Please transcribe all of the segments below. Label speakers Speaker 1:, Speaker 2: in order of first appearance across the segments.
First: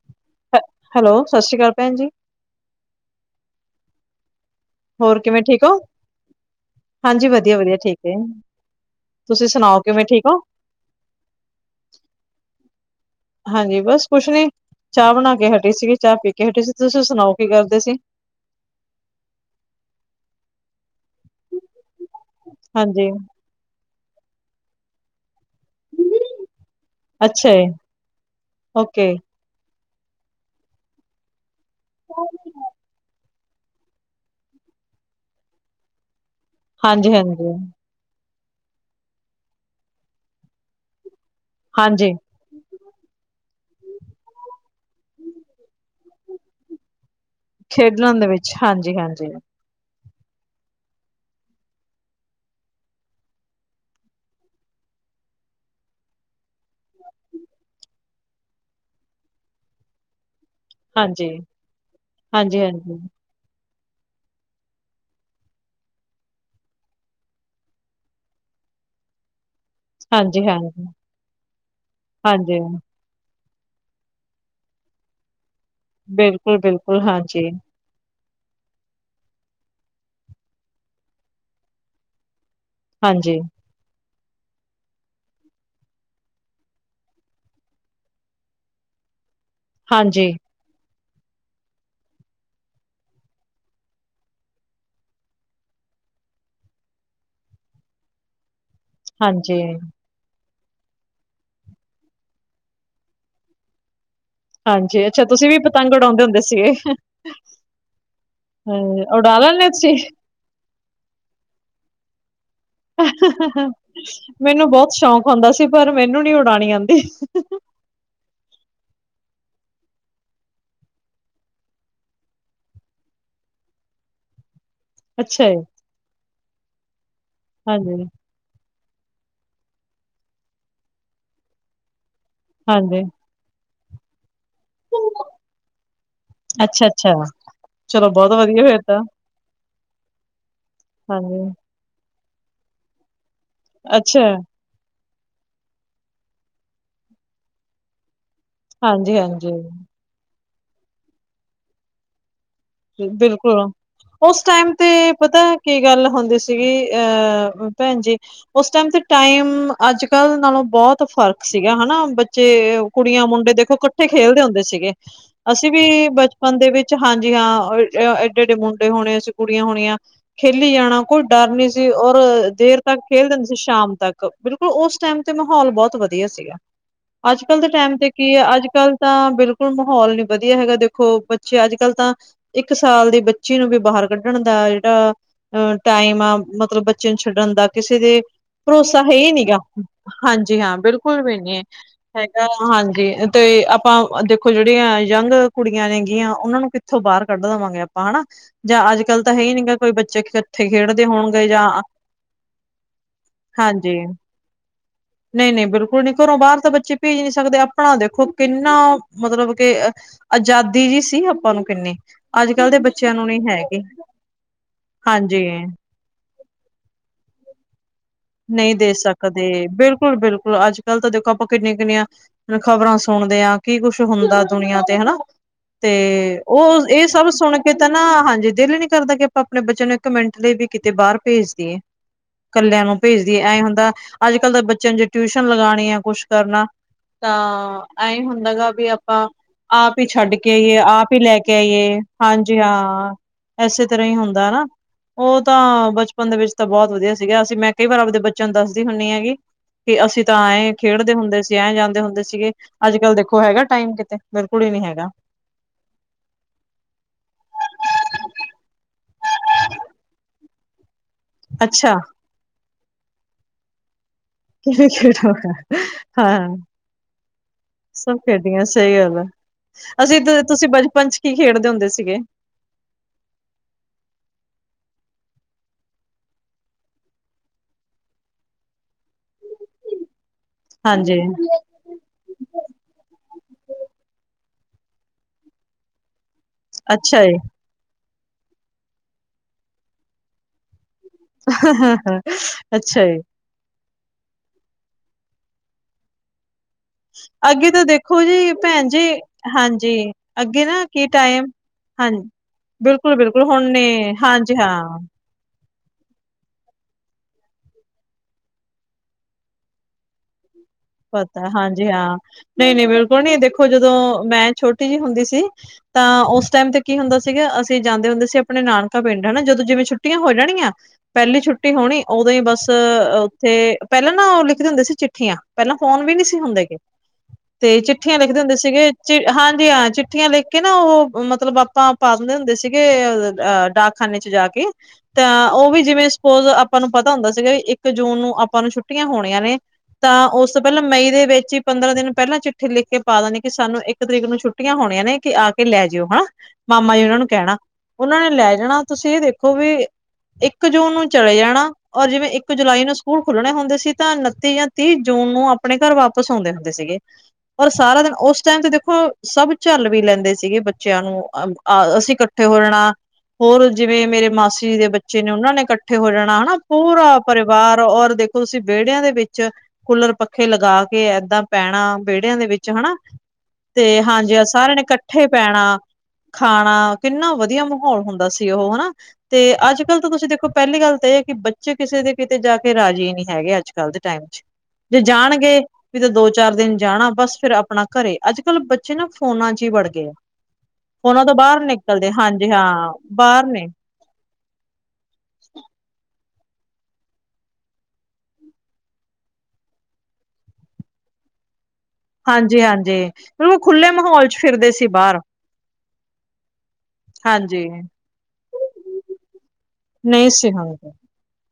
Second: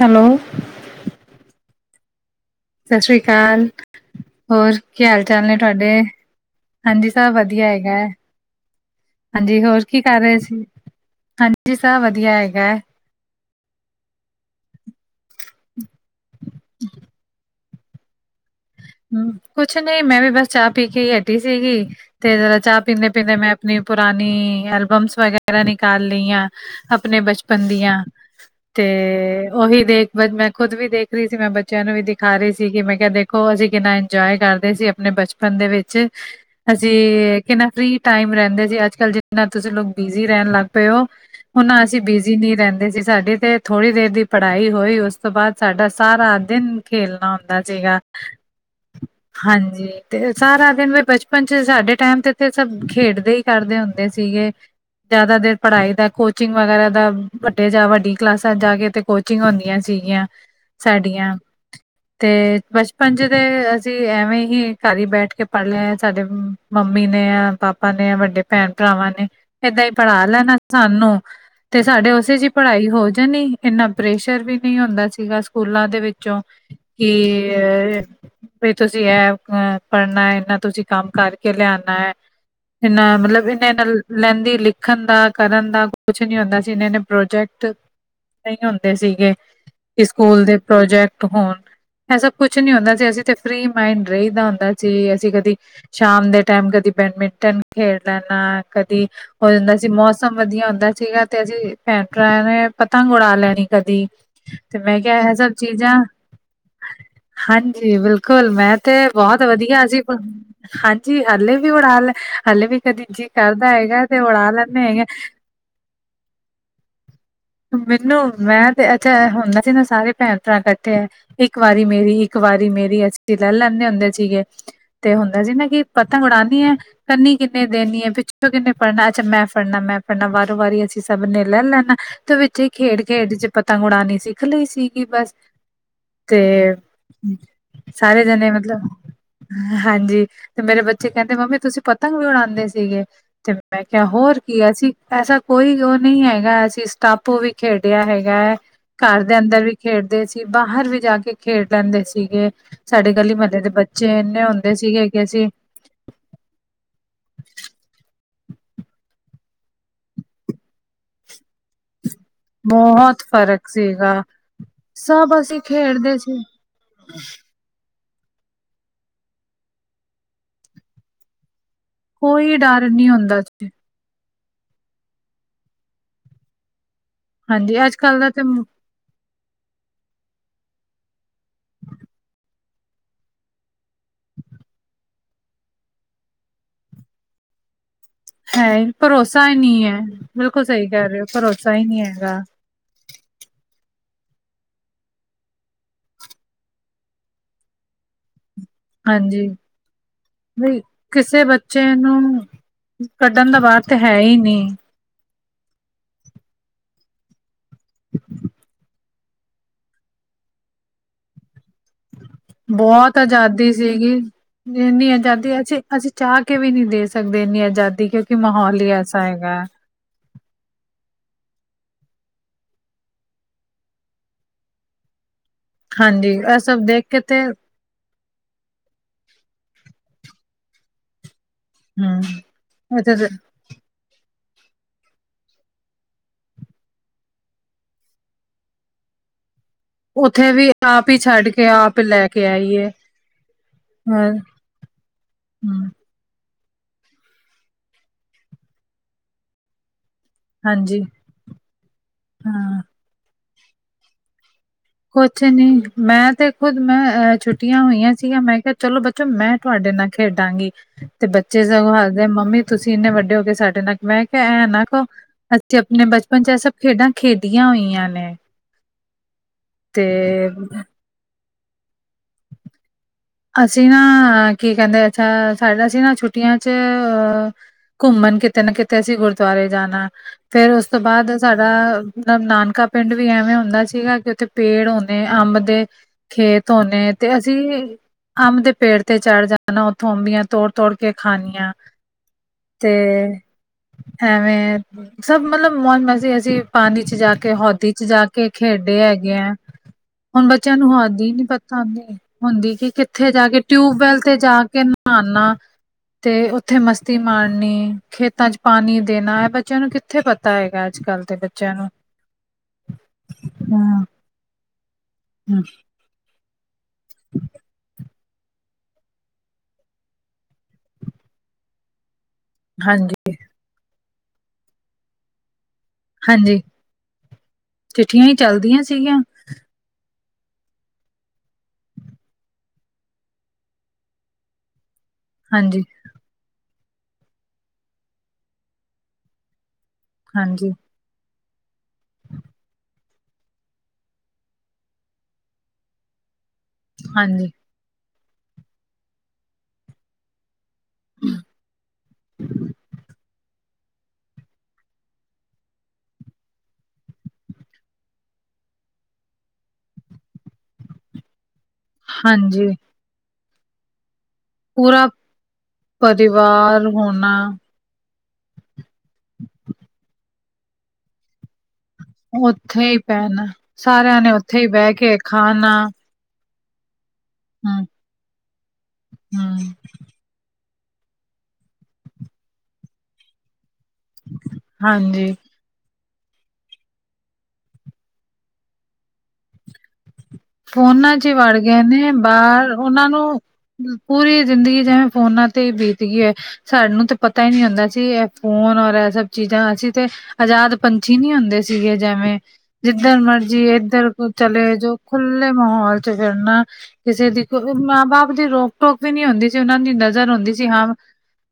Speaker 1: Hello-
Speaker 2: ਹ hello ਸਤਿ ਸ਼੍ਰੀ ਅਕਾਲ ਭੈਣ ਜੀ।
Speaker 1: ਸਤਿ ਸ੍ਰੀ ਅਕਾਲ। ਹੋਰ ਕੀ ਹਾਲ
Speaker 2: ਕਿਵੇਂ
Speaker 1: ਚਾਲ ਨੇ
Speaker 2: ਠੀਕ ਹੋ?
Speaker 1: ਤੁਹਾਡੇ ਹਾਂਜੀ ਸਭ ਵਧੀਆ ਹੈਗਾ ਹੈ।
Speaker 2: ਤੁਸੀਂ
Speaker 1: ਹਾਂਜੀ
Speaker 2: ਸੁਣਾਓ
Speaker 1: ਹੋਰ ਕੀ
Speaker 2: ਕਿਵੇਂ
Speaker 1: ਕਰ
Speaker 2: ਠੀਕ ਹੋ?
Speaker 1: ਰਹੇ ਸੀ ਹਾਂਜੀ ਸਭ ਵਧੀਆ ਹੈਗਾ।
Speaker 2: ਹਾਂਜੀ, ਬਸ ਕੁਛ ਨੀ ਚਾਹ ਬਣਾ ਕੇ ਹਟੀ ਸੀਗੀ ਚਾਹ ਪੀ ਕੇ ਹਟੀ ਸੀ ਤੁਸੀ ਸੁਣਾਓ ਕੀ ਕਰਦੇ ਸੀ।
Speaker 1: ਹੂੰ, ਕੁਛ ਨਹੀ ਮੈਂ ਵੀ ਬਸ ਚਾਹ ਪੀ ਕੇ ਹੀ ਹਟੀ ਸੀਗੀ ਤੇ ਜਦ ਚਾਹ ਪੀਦੇ
Speaker 2: ਹਾਂਜੀ,
Speaker 1: ਪੀਦੇ ਮੈਂ ਆਪਣੀ ਪੁਰਾਣੀ ਐਲਬਮਸ ਵਗੈਰਾ- ਨਿਕਾਲ ਲਈਆ ਆਪਣੇ
Speaker 2: ਅੱਛਾ ਜੀ,
Speaker 1: ਬਚਪਨ ਦੀਆ ਤੇ
Speaker 2: ਓਕੇ,
Speaker 1: ਉਹੀ ਦੇਖ ਮੈ ਖੁਦ ਦੇਖ ਰਹੀ ਸੀ, ਮੈ ਬੱਚਿਆਂ ਨੂੰ ਵੀ ਦਿਖਾ ਰਹੀ ਸੀ ਕਿ ਮੈ ਕਿਹਾ ਦੇਖੋ ਅਸੀਂ ਕਿੰਨਾ ਇਜੋਏ ਕਰਦੇ ਸੀ ਆਪਣੇ ਬਚਪਨ ਦੇ ਵਿਚ
Speaker 2: ਹਾਂਜੀ
Speaker 1: ਅਸੀਂ
Speaker 2: ਹਾਂਜੀ।
Speaker 1: ਕਿਨਾ ਫ੍ਰਰੀ ਟਾਈਮ ਰਹਿਦੇ ਸੀ ਅੱਜਕਲ ਜਿਨ੍ਹਾਂ ਤੁਸੀਂ ਲੋਕ ਬਿਜ਼ੀ ਰਹਿਣ ਲਗ ਪਏ ਹੋ ਉਹਨਾ ਅਸੀਂ
Speaker 2: ਹਾਂਜੀ,
Speaker 1: ਬਿਜ਼ ਨਹੀ ਰਹਿਦੇ ਸੀ ਸਾਡੀ ਤੇ ਥੋੜੀ ਦੇਰ ਦੀ ਪੜ੍ਹਾਈ ਹੋਈ ਉਸ ਤੋਂ ਬਾਅਦ ਸਾਡਾ ਸਾਰਾ ਦਿਨ ਖੇਲਣਾ ਹੁੰਦਾ। ਸੀਗਾ
Speaker 2: ਖੇਡਣ ਦੇ ਵਿਚ ਹਾਂਜੀ-ਹਾਂਜੀ-
Speaker 1: ਹਾਂਜੀ, ਤੇ ਸਾਰਾ ਦਿਨ ਵੀ ਬਚਪਨ 'ਚ ਸਾਡੇ ਟਾਈਮ ਤੇ ਤੇ ਸਭ ਖੇਡਦੇ ਹੀ ਕਰਦੇ ਹੁੰਦੇ ਸੀਗੇ ਜ਼ਿਆਦਾ ਦੇਰ ਪੜ੍ਹਾਈ ਦਾ ਕੋਚਿਗ ਵਗੈਰਾ ਦਾ ਵੱਡੇ ਜਾਂ ਵੱਡੀ ਕਲਾਸਾਂ ਜਾ ਕੇ ਤੇ ਕੋਚਿਗ ਹੁੰਦੀਆਂ ਸੀਗੀਆਂ
Speaker 2: ਹਾਂਜੀ,
Speaker 1: ਸਾਡੀਆਂ ਤੇ
Speaker 2: ਹਾਂਜੀ ਹਾਂਜੀ।
Speaker 1: ਬਚਪਨ 'ਚ- ਤੇ ਅਸੀਂ ਐਵੇ ਹੀ ਘਰ ਹੀ ਬੈਠ ਕੇ ਪੜ੍ਹ ਲਏ ਸਾਡੇ ਮੰਮੀ ਨੇ ਪਾਪਾ ਨੇ ਵੱਡੇ ਭੈਣ ਭਰਾਵਾਂ ਨੇ ਏਦਾਂ ਹੀ ਪੜ੍ਹਾ
Speaker 2: ਹਾਂਜੀ
Speaker 1: ਲੈਣਾ
Speaker 2: ਹਾਂਜੀ,
Speaker 1: ਸਾਨੂੰ ਤੇ ਸਾਡੇ ਉਸੇ 'ਚ ਹੀ
Speaker 2: ਹਾਂਜੀ,
Speaker 1: ਪੜ੍ਹਾਈ ਹੋ ਜਾਣੀ। ਇਨਾ ਪ੍ਰੇਸ਼ਰ ਵੀ ਨੀ ਹੁੰਦਾ ਸੀਗਾ ਸਕੂਲਾਂ ਦੇ ਵਿਚੋ
Speaker 2: ਬਿਲਕੁਲ ਬਿਲਕੁਲ
Speaker 1: ਕਿ
Speaker 2: ਹਾਂਜੀ,
Speaker 1: ਵੀ ਤੁਸੀ ਇਹ ਅ ਪੜ੍ਹਨਾ ਇੰਨਾ ਤੁਸੀਂ ਕੰਮ ਕਰਕੇ ਲਿਆਣਾ। ਇੰਨਾ
Speaker 2: ਹਾਂਜੀ।
Speaker 1: ਮਤਲਬ ਲੈਂਦੀ ਲਿਖਣ ਦਾ ਕਰਨ ਦਾ ਕੁਛ ਨੀ ਹੁੰਦਾ ਸੀ ਇੰਨੇ ਇੰਨੇ ਪ੍ਰੋਜੈਕਟ ਨਹੀਂ ਹੁੰਦੇ ਸੀਗੇ ਕਿ
Speaker 2: ਹਾਂਜੀ,
Speaker 1: ਸਕੂਲ ਦੇ ਪ੍ਰੋਜੈਕਟ ਹੋਣ ਐਸਾ ਕੁਛ ਨੀ ਹੁੰਦਾ। ਅਸੀ ਤੇ ਫ੍ਰਰੀ ਮਾਇੰਡ ਰਹੀਦਾ ਹੁੰਦਾ ਸੀ ਅਸੀ ਕਦੀ ਸ਼ਾਮ ਦੇ ਟਾਈਮ ਕਦੀ ਬੈਡਮਿੰਟਨ ਖੇਡ ਲੈਣਾ ਕਦੀ ਹੋ
Speaker 2: ਹਾਂਜੀ,
Speaker 1: ਜਾਂਦਾ ਸੀ ਮੌਸ ਸਬ ਵਧੀਆ ਹੁੰਦਾ ਸੀਗਾ ਤੇ ਅਸੀ ਭੈਣ ਭਰਾ ਨੇ ਪਤੰਗ ਉੜਾ ਲੈਣੀ ਕਦੀ ਤੇ ਮੈਂ
Speaker 2: ਹਾਂਜੀ
Speaker 1: ਕਿਹਾ
Speaker 2: ਅੱਛਾ
Speaker 1: ਇਹ
Speaker 2: ਤੁਸੀਂ
Speaker 1: ਸਭ
Speaker 2: ਵੀ ਪਤੰਗ
Speaker 1: ਚੀਜ਼ਾਂ
Speaker 2: ਉਡਾਉਂਦੇ ਹੁੰਦੇ ਸੀਗੇ,
Speaker 1: ਹਨ ਜੀ, ਬਿਲਕੁਲ
Speaker 2: ਅ
Speaker 1: ਮੈਂ ਤੇ
Speaker 2: ਉਡਾ
Speaker 1: ਬਹੁਤ
Speaker 2: ਲੈਂਦੇ
Speaker 1: ਵਧੀਆ ਸੀ। ਹਾਂਜੀ, ਹਲੇ ਵੀ [unintelligible] ਹਾਲੇ ਵੀ। ਕਦੀ ਜੀ ਕਰਦਾ ਹੈਗਾ ਤੇ ਉਡਾ
Speaker 2: ਮੈਨੂੰ
Speaker 1: ਲੈਂਦੇ
Speaker 2: ਬਹੁਤ
Speaker 1: ਹੈਗੇ
Speaker 2: ਸ਼ੌਕ ਹੁੰਦਾ ਸੀ ਪਰ ਮੈਨੂੰ ਨੀ ਉਡਾਣੀ ਆਉਦੀ
Speaker 1: ਮੈਨੂੰ ਮੈ ਤੇ ਅਛਾ ਹੁਣ ਨਾ ਤੇ ਨਾ ਸਾਰੇ ਭੈਣ ਭਰਾ ਇਕਠੇ ਹੈ। ਇਕ ਵਾਰੀ ਮੇਰੀ ਇੱਕ ਵਾਰੀ ਮੇਰੀ ਅਸੀਂ ਲੈ ਲੈਂਦੇ ਹੁੰਦੇ ਸੀਗੇ ਤੇ ਹੁੰਦਾ
Speaker 2: ਅੱਛਾ
Speaker 1: ਸੀ
Speaker 2: ਜੀ,
Speaker 1: ਨਾ ਕਿ ਪਤੰਗ ਉੜਾਣੀ ਆ ਕਰਨੀ ਕਿਨੇ ਦੇਨੀ
Speaker 2: ਹਾਂਜੀ,
Speaker 1: ਹੈ ਪਿੱ ਕਿ ਕਿਨੇ ਪੜਨਾ ਅੱਛਾ ਮੈਂ ਫੜਨਾ ਮੈਂ ਫੜ੍ਹਨਾ ਵਾਰੋ ਵਾਰੀ ਅਸੀਂ ਸਭ ਨੇ ਲੈ ਲੈਣਾ। ਤੋਂ ਵਿੱਚੇ ਖੇਡ
Speaker 2: ਹਾਂਜੀ।
Speaker 1: ਖੇਡ ਚ ਪਤੰਗ ਉਡਾਨੀਂ ਸਿੱਖ ਲਈ ਸੀਗੀ ਬਸ ਤੇ
Speaker 2: ਅੱਛਾ-ਅੱਛਾ ਚਲੋ
Speaker 1: ਸਾਰੇ
Speaker 2: ਬਹੁਤ
Speaker 1: ਜਣੇ
Speaker 2: ਵਧੀਆ ਫੇਰ
Speaker 1: ਮਤਲਬ
Speaker 2: ਤਾਂ
Speaker 1: ਹਾਂਜੀ ਤੇ ਮੇਰੇ ਬੱਚੇ ਕਹਿੰਦੇ
Speaker 2: ਹਾਂਜੀ,
Speaker 1: ਮੰਮੀ ਤੁਸੀਂ ਪ ਪਤੰਗ ਵੀ ਉਡਾਉਂਦੇ ਸੀਗੇ ਤੇ ਮੈਂ ਕਿਹਾ
Speaker 2: ਅੱਛਾ
Speaker 1: ਹੋਰ ਕੀ ਹੈ ਸੀ। ਐਸਾ ਕੋਈ ਉਹ ਨਹੀਂ ਹੈਗਾ ਅਸੀਂ ਸਟਾਪੂ ਵੀ ਖੇਡਿਆ ਹੈਗਾ ਹੈ ਘਰ ਦੇ
Speaker 2: ਹਾਂਜੀ-ਹਾਂਜੀ
Speaker 1: ਅੰਦਰ ਵੀ। ਖੇਡਦੇ ਸੀ ਬਾਹਰ ਵੀ ਜਾ ਕੇ ਖੇਡ ਲੈਂਦੇ ਸੀਗੇ ਸਾਡੇ ਗਲੀ ਮਹੱਲੇ ਦੇ
Speaker 2: ਬਿਲਕੁਲ।
Speaker 1: ਬੱਚੇ
Speaker 2: ਉਸ
Speaker 1: ਇੰਨੇ
Speaker 2: ਟਾਈਮ
Speaker 1: ਹੁੰਦੇ
Speaker 2: ਤੇ
Speaker 1: ਸੀਗੇ ਕਿ
Speaker 2: ਪਤਾ
Speaker 1: ਅਸੀਂ
Speaker 2: ਕੀ ਗੱਲ ਹੁੰਦੀ ਸੀਗੀ ਅਹ ਭੈਣ ਜਜੀ ਉਸ ਟਾਈਮ ਤੇ ਟਾਈਮ ਅੱਜ ਕੱਲ ਨਾਲੋਂ ਬਹੁਤ ਫ਼ਰਕ ਸੀਗਾ ਹਨਾ। ਬੱਚੇ
Speaker 1: ਬਹੁਤ
Speaker 2: ਕੁੜੀਆਂ ਮੁੰਡੇ
Speaker 1: ਫ਼ਰਕ
Speaker 2: ਦੇਖੋ ਇਕੱਠੇ
Speaker 1: ਸੀਗਾ
Speaker 2: ਖੇਲਦੇ ਹੁੰਦੇ ਸੀਗੇ
Speaker 1: ਸਭ
Speaker 2: ਅਸੀਂ ਵੀ
Speaker 1: ਖੇਡਦੇ ਸੀ
Speaker 2: ਬਚਪਨ ਦੇ ਵਿੱਚ ਹਾਂਜੀ ਹਾਂ। ਏਡੇ ਏਡੇ ਮੁੰਡੇ ਹੋਣੇ ਅਸੀ ਕੁੜੀਆਂ ਹੋਣੀਆਂ ਖੇਲੀ ਜਾਣਾ ਕੋਈ ਡਰ ਨੀ ਸੀ ਔਰ
Speaker 1: ਕੋਈ
Speaker 2: ਦੇਰ
Speaker 1: ਡਰ
Speaker 2: ਤੱਕ
Speaker 1: ਨਹੀਂ ਹੁੰਦਾ
Speaker 2: ਖੇਲਦੇਿੰਦੇ ਸੀ ਸ਼ਾਮ ਤੱਕ ਬਿਲਕੁਲ ਉਸ ਟਾਈਮ ਤੇ ਮਾਹੌਲ ਬਹੁਤ ਵਧੀਆ ਸੀਗਾ ਅੱਜ ਕੱਲ ਦੇ
Speaker 1: ਹਾਂਜੀ ਅੱਜ
Speaker 2: ਟਾਈਮ ਤੇ
Speaker 1: ਕੱਲ ਦਾ
Speaker 2: ਕੀ ਹੈ। ਅੱਜ ਕੱਲ, ਤਾਂ ਬਿਲਕੁਲ ਮਾਹੌਲ ਨੀ ਵਧੀਆ ਹੈਗਾ ਦੇਖੋ ਬੱਚੇ ਅੱਜ ਕੱਲ੍ਹ ਤਾਂ ਇੱਕ ਸਾਲ ਦੀ ਬੱਚੀ ਨੂੰ ਵੀ ਬਾਹਰ ਕੱਢਣ ਦਾ ਜਿਹੜਾ। ਅਹ ਟਾਈਮ ਆ ਮਤਲਬ ਬੱਚੇ ਨੂੰ ਛੱਡਣ ਦਾ ਕਿਸੇ ਦੇ ਭਰੋਸਾ ਹੈ ਹੀ ਨੀ ਗਾ
Speaker 1: ਨਹੀਂ ਹੈ
Speaker 2: ਹਾਂਜੀ
Speaker 1: ਬਿਲਕੁਲ
Speaker 2: ਹਾਂ
Speaker 1: ਸਹੀ ਕਹਿ ਰਹੇ
Speaker 2: ਬਿਲਕੁਲ
Speaker 1: ਹੋ
Speaker 2: ਵੀ ਨੀ
Speaker 1: ਭਰੋਸਾ ਹੀ ਨਹੀਂ
Speaker 2: ਹੈਗਾ। ਹਾਂਜੀ ਤੇ ਆਪਾਂ ਦੇਖੋ ਜਿਹੜੀਆਂ ਯੰਗ ਕੁੜੀਆਂ ਨੇਗੀਆਂ। ਉਹਨਾਂ ਨੂੰ ਕਿੱਥੋਂ ਬਾਹਰ‌, ਕੱਢ ਦੇਵਾਂਗੇ ਆਪਾਂ ਹਨਾ। ਜਾਂ ਅੱਜ ਕੱਲ੍ਹ ਤਾਂ ਹੈ
Speaker 1: ਹਾਂਜੀ
Speaker 2: ਹੀ ਨਹੀਂੀ ਗ ਕੋਈ ਬੱਚੇ ਇਕੱਠੇ
Speaker 1: ਬਈ
Speaker 2: ਖੇਡਦੇ
Speaker 1: ਕਿਸੇ
Speaker 2: ਹੋਣਗੇ ਜਾਂ
Speaker 1: ਬੱਚੇ ਨੂੰ ਕੱਢਣ ਦਾ ਬਾਅਦ
Speaker 2: ਹਾਂਜੀ
Speaker 1: ਤਾਂ ਹੈ ਹੀ ਨਹੀਂ।
Speaker 2: ਨਹੀਂ ਨਹੀਂ, ਬਿਲਕੁਲ ਨਹੀਂ ਘਰੋਂ ਬਾਹਰ ਤਾਂ ਬੱਚੇ ਭੇਜ ਨਹੀਂ ਸਕਦੇ ਆਪਣਾ ਦੇਖੋ ਕਿੰਨਾ। ਮਤਲਬ ਕੇ ਆਜ਼ਾਦੀ ਜਿ ਸੀ ਆਪਾਂ ਨੂੰ ਕਿੰਨੀ ਅੱਜ ਕੱਲ੍ਹ ਦੇ ਬੱਚਿਆਂ
Speaker 1: ਬਹੁਤ
Speaker 2: ਨੂੰ ਨੀ
Speaker 1: ਆਜ਼ਾਦੀ
Speaker 2: ਹੈਗੀ
Speaker 1: ਸੀਗੀ ਇੰਨੀ
Speaker 2: ਹਾਂਜੀ
Speaker 1: ਆਜ਼ਾਦੀ ਅਸੀਂ ਅਸੀਂ ਚਾਹ ਕੇ ਵੀ ਨਹੀਂ ਦੇ ਸਕਦੇ ਇੰਨੀ ਆਜ਼ਾਦੀ ਕਿਉਂਕ
Speaker 2: ਨਹੀਂ ਦੇ ਸਕਦੇ ਬਿਲਕੁਲ ਬਿਲਕੁਲ ਅੱਜ ਗੱਲ ਤਾਂ ਦੇਖੋ ਆਪਾਂ ਕਿੰਨੀਆਂ ਕਿੰਨੀਆਂ ਖ਼ਬਰਾਂ ਸੁਣਦੇ ਹਾਂ ਕੀ ਕੁੱਛ ਹੁੰਦਾ ਦੁਨੀਆਂ ਤੇ ਹਨਾ। ਤੇ
Speaker 1: ਹਾਂਜੀ ਇਹ
Speaker 2: ਉਹ
Speaker 1: ਦੇਖ
Speaker 2: ਇਹ
Speaker 1: ਕੇ
Speaker 2: ਸਭ
Speaker 1: ਤੇ
Speaker 2: ਸੁਣ ਕਿਤੇ ਨਾ ਹਾਂਜੀ ਦਿਲ ਹੀ ਨੀ ਕਰਦਾ ਕਿ ਆਪਾਂ ਆਪਣੇ ਬੱਚੇ ਨੂੰ ਇੱਕ ਮਿੰਟ ਲਈ ਵੀ ਕਿਤੇ ਬਾਹਰ ਭੇਜਦੀਏ
Speaker 1: ਹਮ ਮ
Speaker 2: ਐਂ ਹੁੰਦਾ ਅੱਜ ਕੱਲ੍ਹ ਦੇ ਬੱਚਿਆਂ ਚੇ ਟਿਊਸ਼ਨ ਲਗਾਣੀ ਆ ਕੁਛ ਕਰਨਾ ਤਾਂ ਐ ਹੁੰਦਾ ਗਾ ਵੀ ਆਪਾਂ ਆਪ ਹੀ ਛੱਡ
Speaker 1: ਉੱਥੇ
Speaker 2: ਕੇ
Speaker 1: ਵੀ
Speaker 2: ਆਈਏ ਆਪ ਹੀ ਲੈ
Speaker 1: ਛੱਡ
Speaker 2: ਕੇ ਆਈਏ
Speaker 1: ਆਪ ਲੈ ਕੇ
Speaker 2: ਹਾਂਜੀ
Speaker 1: ਆਈਏ
Speaker 2: ਹਾਂ। ਇਸੇ ਤਰ੍ਹਾਂ ਹੀ
Speaker 1: ਹਾਂ
Speaker 2: ਹੁੰਦਾ ਹੈ, ਨਾ ਉਹ ਤਾਂ ਬਚਪ ਦੇ ਵਿੱਚ ਤਾਂ ਬਹੁਤ ਵਧੀਆ ਸੀਗਾ ਅਸੀਂ ਮੈਂ ਕਈ ਵਾਰ ਆਪਦੇ ਬੱਚਿਆਂ ਨੂੰ ਦੱਸਦੀ ਹੁੰਦੀ ਹਗੀ। ਕਿ ਅਸੀਂ ਤਾਂ ਐਏਂ
Speaker 1: ਹਾਂਜੀ
Speaker 2: ਖੇਡਦੇ ਹੁੰਦੇ ਸੀ ਐਏਂ ਜਾਂਦੇ ਹੁੰਦੇ ਸੀਗੇ
Speaker 1: ਹਾਂ
Speaker 2: ਅੱਜ ਕੱਲ੍ਹ ਦੇਖੋ ਹੈਗਾ ਟਾਈਮ ਕਿ ਬਿਲਕੁਲ ਹੀ ਨੀ ਹੈਗਾ
Speaker 1: ਬੱਚੇ ਨੇ ਮੈਂ ਤੇ ਖੁੱਦ ਮੈਂ ਅ ਛੁੱਟੀਆਂ ਹੋਈਆਂ ਸੀਗੀਆਂ ਮੈਂ ਕਿਹਾ ਚਲੋ ਬੱਚੋ ਮੈਂ ਤੁਹਾਡੇ ਨਾਲ ਖੇਡਾਂਗੀ ਤੇ ਬੱਚੇ
Speaker 2: ਅੱਛਾ
Speaker 1: ਸਗੋਂ ਹੱਸਦੇ ਮੰਮੀ ਤੁਸੀਂ ਇੰਨੇ ਵੱਡੇ ਹੋ ਕੇ ਸਾਡੇ ਨਾਲ ਮੈਂ ਕਿਹਾ ਐ ਨਾ
Speaker 2: ਕਿਵੇਂ
Speaker 1: ਕੋ
Speaker 2: ਖੇਡੋਗਾ
Speaker 1: ਅਸੀ ਆਪਣੇ ਬਚਪਨ
Speaker 2: ਹਾਂ
Speaker 1: ਚ ਇਹ ਸਭ ਖੇਡਾਂ ਖੇਡੀਆਂ ਹੋਈਆਂ
Speaker 2: ਸਭ
Speaker 1: ਨੇ।
Speaker 2: ਸਹੀ ਗੱਲ ਅਸੀਂ
Speaker 1: ਤੇ
Speaker 2: ਤੁਸੀਂ ਬਚਪਨ ਚ ਕੀ ਖੇਡਦੇ ਹੁੰਦੇ ਸੀਗੇ।
Speaker 1: ਅਸੀਂ ਨਾ ਕੀ ਕਹਿੰਦੇ ਅੱਛਾ ਸਾਡਾ ਅਸੀ ਨਾ ਛੁੱਟੀਆਂ ਚ ਘੁੰਮਣ ਕਿਤੇ ਨਾ ਕਿਤੇ ਅਸੀਂ ਗੁਰਦੁਆਰੇ ਜਾਣਾ ਫੇਰ ਉਸ ਤੋਂ
Speaker 2: ਹਾਂਜੀ
Speaker 1: ਬਾਅਦ ਸਾਡਾ ਮਤਲਬ ਨਾਨਕਾ ਪਿੰਡ ਵੀ ਐਵੇਂ ਹੁੰਦਾ ਸੀਗਾ ਕਿ ਉੱਥੇ ਪੇੜ ਹੁੰਦੇ ਅੰਬ ਦੇ ਖੇਤ ਧੋਨੇ
Speaker 2: ਅੱਛਾ
Speaker 1: ਤੇ
Speaker 2: ਜੀ
Speaker 1: ਅਸੀਂ ਅੰਬ ਦੇ ਪੇੜ ਤੇ ਚੜ੍ਹ ਜਾਣਾ ਉੱਥੋਂ ਅੰਬੀਆਂ ਤੋੜ ਤੋੜ ਕੇ ਖਾਣੀ ਆ ਤੇ
Speaker 2: ਅੱਛਾ ਜੀ
Speaker 1: ਹੈਵੇਂ ਸਭ ਮਤਲਬ ਮਨ ਮਸਤੀ ਅਸੀਂ ਪਾਣੀ ਚ ਜਾ ਕੇ
Speaker 2: ਅੱਗੇ ਤਾਂ
Speaker 1: ਹੋਦੀ ਚ
Speaker 2: ਦੇਖੋ
Speaker 1: ਜਾ ਕੇ
Speaker 2: ਜੀ ਭੈਣ
Speaker 1: ਖੇਡੇ
Speaker 2: ਜੀ
Speaker 1: ਹੈਗੇ ਆ
Speaker 2: ਹਾਂਜੀ
Speaker 1: ਹੁਣ
Speaker 2: ਅੱਗੇ
Speaker 1: ਬੱਚਿਆਂ
Speaker 2: ਨਾ
Speaker 1: ਨੂੰ
Speaker 2: ਕੀ
Speaker 1: ਹੋਦੀ ਨੀ
Speaker 2: ਟਾਈਮ
Speaker 1: ਪਤਾ। ਖਾਦੇ
Speaker 2: ਹਾਂਜੀ
Speaker 1: ਹੁਣ ਕਿ
Speaker 2: ਬਿਲਕੁਲ
Speaker 1: ਕਿੱਥੇ
Speaker 2: ਬਿਲਕੁਲ
Speaker 1: ਜਾ ਕੇ
Speaker 2: ਹੁਣ ਨੇ
Speaker 1: ਟਿਊਬਵੈਲ ਤੇ
Speaker 2: ਹਾਂਜੀ
Speaker 1: ਜਾ ਕੇ
Speaker 2: ਹਾਂ
Speaker 1: ਨਹਾਉਣਾ ਤੇ ਉੱਥੇ ਮਸਤੀ ਮਾਰਨੀ ਖੇਤਾਂ ਚ ਪਾਣੀ ਦੇਣਾ ਹੈ ਬੱਚਿਆਂ ਨੂੰ ਕਿੱਥੇ ਪਤਾ ਹੈਗਾ। ਅੱਜ ਕੱਲ ਦੇ
Speaker 2: ਪਤਾ
Speaker 1: ਬੱਚਿਆਂ ਨੂੰ
Speaker 2: ਹਾਂਜੀ ਹਾਂ ਨਹੀਂ, ਨਹੀਂ ਬਿਲਕੁਲ ਨੀ ਦੇਖੋ ਜਦੋਂ
Speaker 1: ਹਮ
Speaker 2: ਮੈਂ ਛੋਟੀ ਜਿਹੀ ਹੁੰਦੀ ਸੀ। ਤਾਂ ਉਸ ਟਾਈਮ ਤੇ ਕੀ ਹੁੰਦਾ ਸੀਗਾ, ਅਸੀਂ ਜਾਂਦੇ ਹੁੰਦੇ ਸੀ ਆਪਣੇ ਨਾਨਕਾ ਪਿੰਡ ਹਨਾ ਜਦੋਂ ਜਿਵੇਂ ਛੁੱਟੀਆਂ ਹੋ ਜਾਣੀਆਂ। ਪਹਿਲੀ ਛੁੱਟੀ ਹੋਣੀ ਉਦੋਂ ਹੀ ਬਸ
Speaker 1: ਹਾਂਜੀ
Speaker 2: ਉੱਥੇ ਪਹਿਲਾਂ ਨਾ ਉਹ ਲਿਖਦੇ ਹੁੰਦੇ ਸੀ ਚਿੱਠੀਆਂ ਪਹਿਲਾਂ ਫੋਨ ਵੀ ਨਹੀਂ ਸੀ
Speaker 1: ਹਾਂਜੀ
Speaker 2: ਹੁੰਦੇ ਗ ਤੇ ਚਿੱਠੀਆਂ
Speaker 1: ਹੀ
Speaker 2: ਲਿਖਦੇ ਹੁੰਦੇ
Speaker 1: ਚੱਲਦੀਆਂ
Speaker 2: ਸੀਗੇ
Speaker 1: ਸੀਗੀਆਂ
Speaker 2: ਹਾਂਜੀ ਹਾਂ ਚਿੱਠੀਆਂ ਲਿਖ ਕਿ ਨਾ ਉਹ ਮਤਲਬ ਆਪਾਂ ਪਾਦੇ ਹੁੰਦੇ ਸੀਗੇ ਅਹ ਡਾਕਖਾਨੇ ਚ ਜਾ ਕੇ ਤਾਂ ਉਹ ਵੀ
Speaker 1: ਹਾਂਜੀ
Speaker 2: ਜਿਵੇਂ ਸਪੋਜ ਆਪਾਂ ਨੂੰ ਪਤਾ ਹੁੰਦਾ ਸੀਗਾ ਵੀ ਇੱਕ ਜੂਨ ਨੂੰ ਆਪਾਂ ਨੂੰ ਛੁੱਟੀਆਂ ਹੋਣੀਆਂ ਨੇ ਤਾਂ ਉਸ ਤੋਂ
Speaker 1: ਹਾਂਜੀ
Speaker 2: ਪਹਿਲਾਂ ਮਈ ਦੇ ਵਿੱਚ ਹੀ ਪੰਦਰਾਂ ਦਿਨ ਪਹਿਲਾਂ ਚਿੱਠੀ ਲਿਖ ਕੇ ਪਾ ਦੇਣੀ ਕਿ ਸਾਨੂੰ ਇੱਕ ਤਰੀਕ ਨੂੰ ਛੁੱਟੀਆਂ ਹੋਣੀਆਂ ਨੇ ਕਿ ਆ ਕੇ ਲੈ ਜਾਓ ਹਨਾ। ਮਾਮਾ ਜੀ ਉਹਨਾਂ ਨੂੰ
Speaker 1: ਹਾਂਜੀ
Speaker 2: ਕਹਿਣਾ ਉਹਨਾਂ ਨੇ ਲੈ ਜਾਣਾ ਤੁਸੀਂ ਇਹ ਦੇਖੋ ਵੀ ਇੱਕ ਜੂਨ ਨੂੰ ਚਲੇ ਜਾਣਾ ਔਰ ਜਿਵੇਂ ਇੱਕ ਜੁਲਾਈ ਨੂੰ ਸਕੂਲ ਖੁੱਲਣੇ ਹੁੰਦੇ ਸੀ ਤਾਂ ਉਨੱਤੀ ਜਾਂ ਤੀਹ ਜੂਨ ਨੂੰ ਆਪਣੇ ਘਰ ਵਾਪਿਸ ਆਉਂਦੇ ਹੁੰਦੇ ਸੀਗੇ। ਔਰ ਸਾਰਾ ਦਿਨ ਉਸ ਟਾਈਮ ਤੇ ਦੇਖੋ ਸਭ ਝੱਲ ਵੀ ਲੈਂਦੇ ਸੀਗੇ ਬੱਚਿਆਂ ਨੂੰ ਆ ਇਕੱਠੇ ਹੋ
Speaker 1: ਹਾਂਜੀ
Speaker 2: ਜਾਣਾ ਹੋਰ ਜਿਵੇਂ ਮੇਰੇ ਮਾਸੀ ਦੇ
Speaker 1: ਪੂਰਾ
Speaker 2: ਬੱਚੇ ਨੇ ਉਹਨਾਂ ਨੇ ਇਕੱਠੇ ਹੋ ਜਾਣਾ ਹਨਾ
Speaker 1: ਪਰਿਵਾਰ
Speaker 2: ਪੂਰਾ
Speaker 1: ਹੋਣਾ
Speaker 2: ਪਰਿਵਾਰ ਔਰ ਦੇਖੋ ਤੁਸੀਂ ਵਿਹੜਿਆਂ ਦੇ ਵਿੱਚ ਕੂਲਰ ਪੱਖੇ ਲਗਾ ਕੇ ਏਦਾਂ ਪੈਣਾ ਵਿਹੜਿਆਂ ਦੇ ਵਿੱਚ
Speaker 1: ਉੱਥੇ
Speaker 2: ਹਨਾ
Speaker 1: ਹੀ ਪੈਣਾ
Speaker 2: ਤੇ
Speaker 1: ਸਾਰਿਆਂ ਨੇ
Speaker 2: ਹਾਂਜੀ ਆ
Speaker 1: ਉੱਥੇ ਹੀ
Speaker 2: ਸਾਰਿਆਂ ਨੇ
Speaker 1: ਬਹਿ ਕੇ
Speaker 2: ਇਕੱਠੇ
Speaker 1: ਖਾਣਾ
Speaker 2: ਪੈਣਾ ਖਾਣਾ ਕਿੰਨਾ ਵਧੀਆ
Speaker 1: ਹਮ
Speaker 2: ਮਾਹੌਲ ਹੁੰਦਾ ਸੀ ਉਹ ਹਨਾ ਤੇ
Speaker 1: ਹਮ
Speaker 2: ਅੱਜ ਕੱਲ ਤਾਂ ਤੁਸੀਂ ਦੇਖੋ ਪਹਿਲੀ ਗੱਲ ਤਾਂ ਇਹ ਹੈ ਕਿ ਬੱਚੇ ਕਿਸੇ ਦੇ ਕਿਤੇ ਜਾ ਕੇ ਰਾਜ਼ੀ ਨਹੀਂ ਹੈਗੇ ਅੱਜ ਕੱਲ੍ਹ ਦੇ ਟਾਈਮ ਚ ਜੇ
Speaker 1: ਹਾਂਜੀ
Speaker 2: ਜਾਣਗੇ ਵੀ ਤਾਂ ਦੋ ਚਾਰ ਦਿਨ ਜਾਣਾ ਬਸ ਫੇਰ ਆਪਣਾ ਘਰੇ ਅੱਜ ਕੱਲ੍ਹ ਬੱਚੇ ਨਾ ਫੋਨਾਂ ਚ ਹੀ ਵੜ ਗਏ ਆ।
Speaker 1: ਫੋਨਾਂ ਚ
Speaker 2: ਤੋਂ
Speaker 1: ਵੜ
Speaker 2: ਬਾਹਰ
Speaker 1: ਗਏ
Speaker 2: ਨਿਕਲਦੇ
Speaker 1: ਨੇ
Speaker 2: ਹਾਂਜੀ
Speaker 1: ਬਾਹਰ
Speaker 2: ਹਾਂ
Speaker 1: ਉਹਨਾਂ ਨੂੰ
Speaker 2: ਬਾਹਰ ਨੇ
Speaker 1: ਪੂਰੀ ਜ਼ਿੰਦਗੀ ਜਿਵੇਂ ਫੋਨਾਂ ਤੇ ਹੀ ਬੀਤ ਗਈ ਹੈ। ਸਾਨੂੰ ਤਾਂ ਪਤਾ ਹੀ ਨਹੀਂ ਹੁੰਦਾ ਸੀ ਇਹ ਫੋਨ ਔਰ ਇਹ ਸਭ ਚੀਜ਼ਾਂ ਅਸੀਂ ਤੇ ਆਜ਼ਾਦ ਪੰਛੀ ਨਹੀਂ ਹੁੰਦੇ ਸੀਗੇ ਜਿਵੇਂ
Speaker 2: ਹਾਂਜੀ ਹਾਂਜੀ।
Speaker 1: ਜਿੱਧਰ
Speaker 2: ਬਿਲਕੁਲ
Speaker 1: ਮਰਜ਼ੀ
Speaker 2: ਖੁੱਲੇ
Speaker 1: ਇੱਧਰ
Speaker 2: ਮਾਹੌਲ ਚ ਫਿਰਦੇ
Speaker 1: ਚਲੇ
Speaker 2: ਸੀ
Speaker 1: ਜੋ
Speaker 2: ਬਾਹਰ
Speaker 1: ਖੁਲੇ ਮਾਹੌਲ ਚ ਫੇਰ ਨਾ ਕਿਸੇ ਦੀ ਕੋ
Speaker 2: ਹਾਂਜੀ
Speaker 1: ਮਾਂ ਬਾਪ ਦੀ ਰੋਕ ਟੋਕ ਵੀ ਨਹੀਂ ਹੁੰਦੀ ਸੀ, ਉਹਨਾਂ ਦੀ ਨਜ਼ਰ
Speaker 2: ਨਹੀਂ
Speaker 1: ਹੁੰਦੀ ਸੀ ਹਾਂ।
Speaker 2: ਹੁੰਦੇ।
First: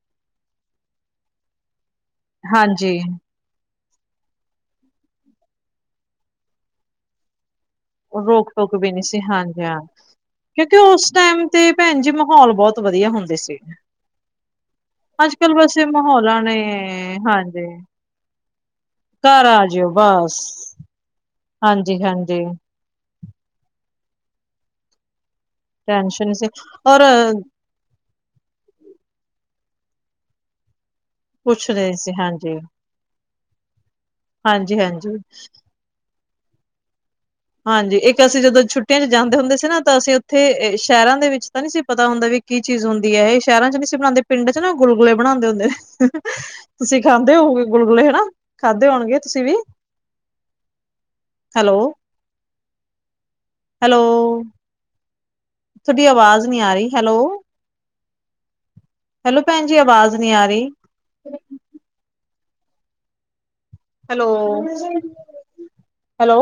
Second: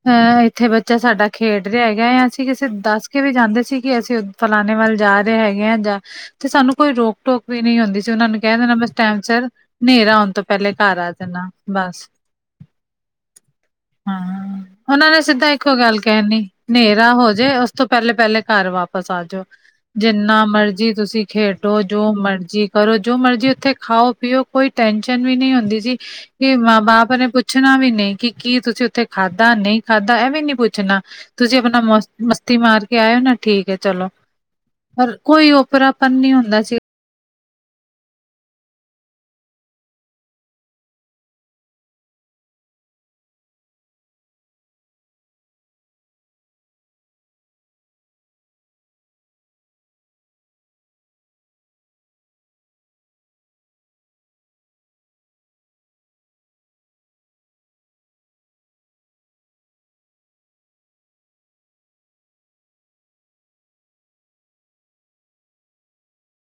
Speaker 1: ਅ ਇੱਥੇ ਬੱਚਾ ਸਾਡਾ ਖੇਡ ਰਿਹਾ ਹੈਗਾ ਹੈ, ਅਸੀਂ ਕਿਸੇ
Speaker 2: ਹਾਂਜੀ
Speaker 1: ਦੱਸ ਕੇ ਵੀ ਜਾਂਦੇ ਸੀ। ਕਿ ਅਸੀਂ ਫਲਾਣੇੇ ਵੱਲ ਜਾ ਰਹੇ ਹੈਗੇ ਹਾਂ ਜਾਂ ਤੇ ਸਾਨੂੰ ਕੋਈ ਰੋਕ ਟੋਕ ਵੀ ਨਹੀਂ ਹੁੰਦੀ ਸੀ ਉਹਨਾਂ ਨੂੰ
Speaker 2: ਰੋਕ ਟੋਕ
Speaker 1: ਆਪਣਾ
Speaker 2: ਵੀ ਨਹੀਂ
Speaker 1: ਟਾਈਮ
Speaker 2: ਸੀ
Speaker 1: ਸਿਰ
Speaker 2: ਹਾਂਜੀ ਹਾਂ।
Speaker 1: ਹਨੇਰਾ ਆਉਣ ਤੋਂ ਪਹਿਲੇ
Speaker 2: ਕਿਉਂਕਿ
Speaker 1: ਘਰ ਆ
Speaker 2: ਉਸ ਟਾਈਮ
Speaker 1: ਜਾਣਾ
Speaker 2: ਤੇ ਭੈਣ
Speaker 1: ਬਸ
Speaker 2: ਜੀ ਮਾਹੌਲ ਬਹੁਤ ਵਧੀਆ ਹੁੰਦੇ ਸੀ।
Speaker 1: ਹਾਂ ਉਹਨਾਂ ਨੇ ਸਿੱਧਾ
Speaker 2: ਅੱਜ-ਕੱਲ
Speaker 1: ਇੱਕੋ
Speaker 2: ਵੈਸੇ
Speaker 1: ਗੱਲ
Speaker 2: ਮਾਹੌਲਾਂ
Speaker 1: ਕਹਿਣੀ
Speaker 2: ਨੇ
Speaker 1: ਹਨੇਰਾ ਹੋਜੇ
Speaker 2: ਹਾਂਜੀ
Speaker 1: ਉਸ ਤੋਂ ਪਹਿਲੇ ਪਹਿਲੇ ਘਰ ਵਾਪਸ ਬਸ ਆਜੋ
Speaker 2: ਘਰ ਆ ਜਿਓ ਬਸ।
Speaker 1: ਜਿੰਨਾ ਮਰਜੀ ਤੁਸੀਂ ਖੇਡੋ ਜੋ
Speaker 2: ਹਾਂਜੀ-ਹਾਂਜੀ
Speaker 1: ਮਰਜੀ ਕਰੋ ਜੋ ਮਰਜੀ ਉੱਥੇ ਖਾਓ ਪੀਓ ਕੋਈ ਟੈਨਸ਼ਨ ਵੀ ਨਹੀਂ ਹੁੰਦੀ ਸੀ
Speaker 2: ਟੈਸ਼ਨ ਸੀ
Speaker 1: ਕਿ ਮਾਂ
Speaker 2: ਔਰ
Speaker 1: ਬਾਪ ਨੇ ਪੁੱਛ ਣਾ ਵੀ ਨਹੀਂ ਕਿ ਕੀ ਤੁਸੀਂ ਉੱਥੇ ਖਾਧਾ ਨਹੀਂ ਖਾਧਾ ਇਹ ਵੀ ਨੀ ਪੁੱਛਣਾ ਤੁਸੀਂ
Speaker 2: ਪੁੱਛ
Speaker 1: ਆਪਣਾ
Speaker 2: ਰਹੇ ਸੀ
Speaker 1: ਮਸਤੀ
Speaker 2: ਹਾਂਜੀ।
Speaker 1: ਮਾਰ ਕੇ ਆਇਓ ਨਾ ਠੀਕ ਹੈ, ਚਲੋ ਪਰ
Speaker 2: ਹਾਂਜੀ-ਹਾਂਜੀ,
Speaker 1: ਕੋਈ ਉਓਪਰਾ ਨੀ ਹੁੰਦਾ ਸੀ।
Speaker 2: ਹਾਂਜੀ, ਇੱਕ ਅਸੀਂ ਜਦੋਂ ਛੁੱਟੀਆਂ ਚ ਜਾਂਦੇ ਹੁੰਦੇ ਸੀ ਨਾ ਤਾਂ ਅਸੀਂ ਉੱਥੇ ਸ਼ਹਿਰਾਂ ਦੇ ਵਿੱਚ ਤਾਂ ਨਹੀਂ ਸੀ ਪਤਾ ਹੁੰਦਾ ਵੀ ਕੀ ਚੀਜ਼ ਹੁੰਦੀ ਹੈ, ਇਹ ਸ਼ਹਿਰਾਂ ਚ ਨਹੀਂ ਸੀ ਬਣਾਉਂਦੇ ਪਿੰਡ ਚ ਨਾ ਗੁਲਗੁਲੇ ਬਣਾਉਂਦੇ ਹੁੰਦੇ। ਤੁਸੀਂ ਖਾਂਦੇ ਹੋਗੇ ਗੁਲਗੁਲੇ ਹਨਾ ਖਾਂਦੇ ਹੋਣਗੇ ਤੁਸੀਂ ਵੀ ਹੈਲੋ ਹੈਲੋ ਤੁਥਹਾਡੀ ਆਵਾਜ਼ ਨਹੀਂ ਆ ਰਹੀ ਹੈਲੋ। ਹੈਲੋ ਭੈਣ ਜੀ ਆਵਾਜ਼ ਨੀ ਆ ਰਹੀ। Hello, hello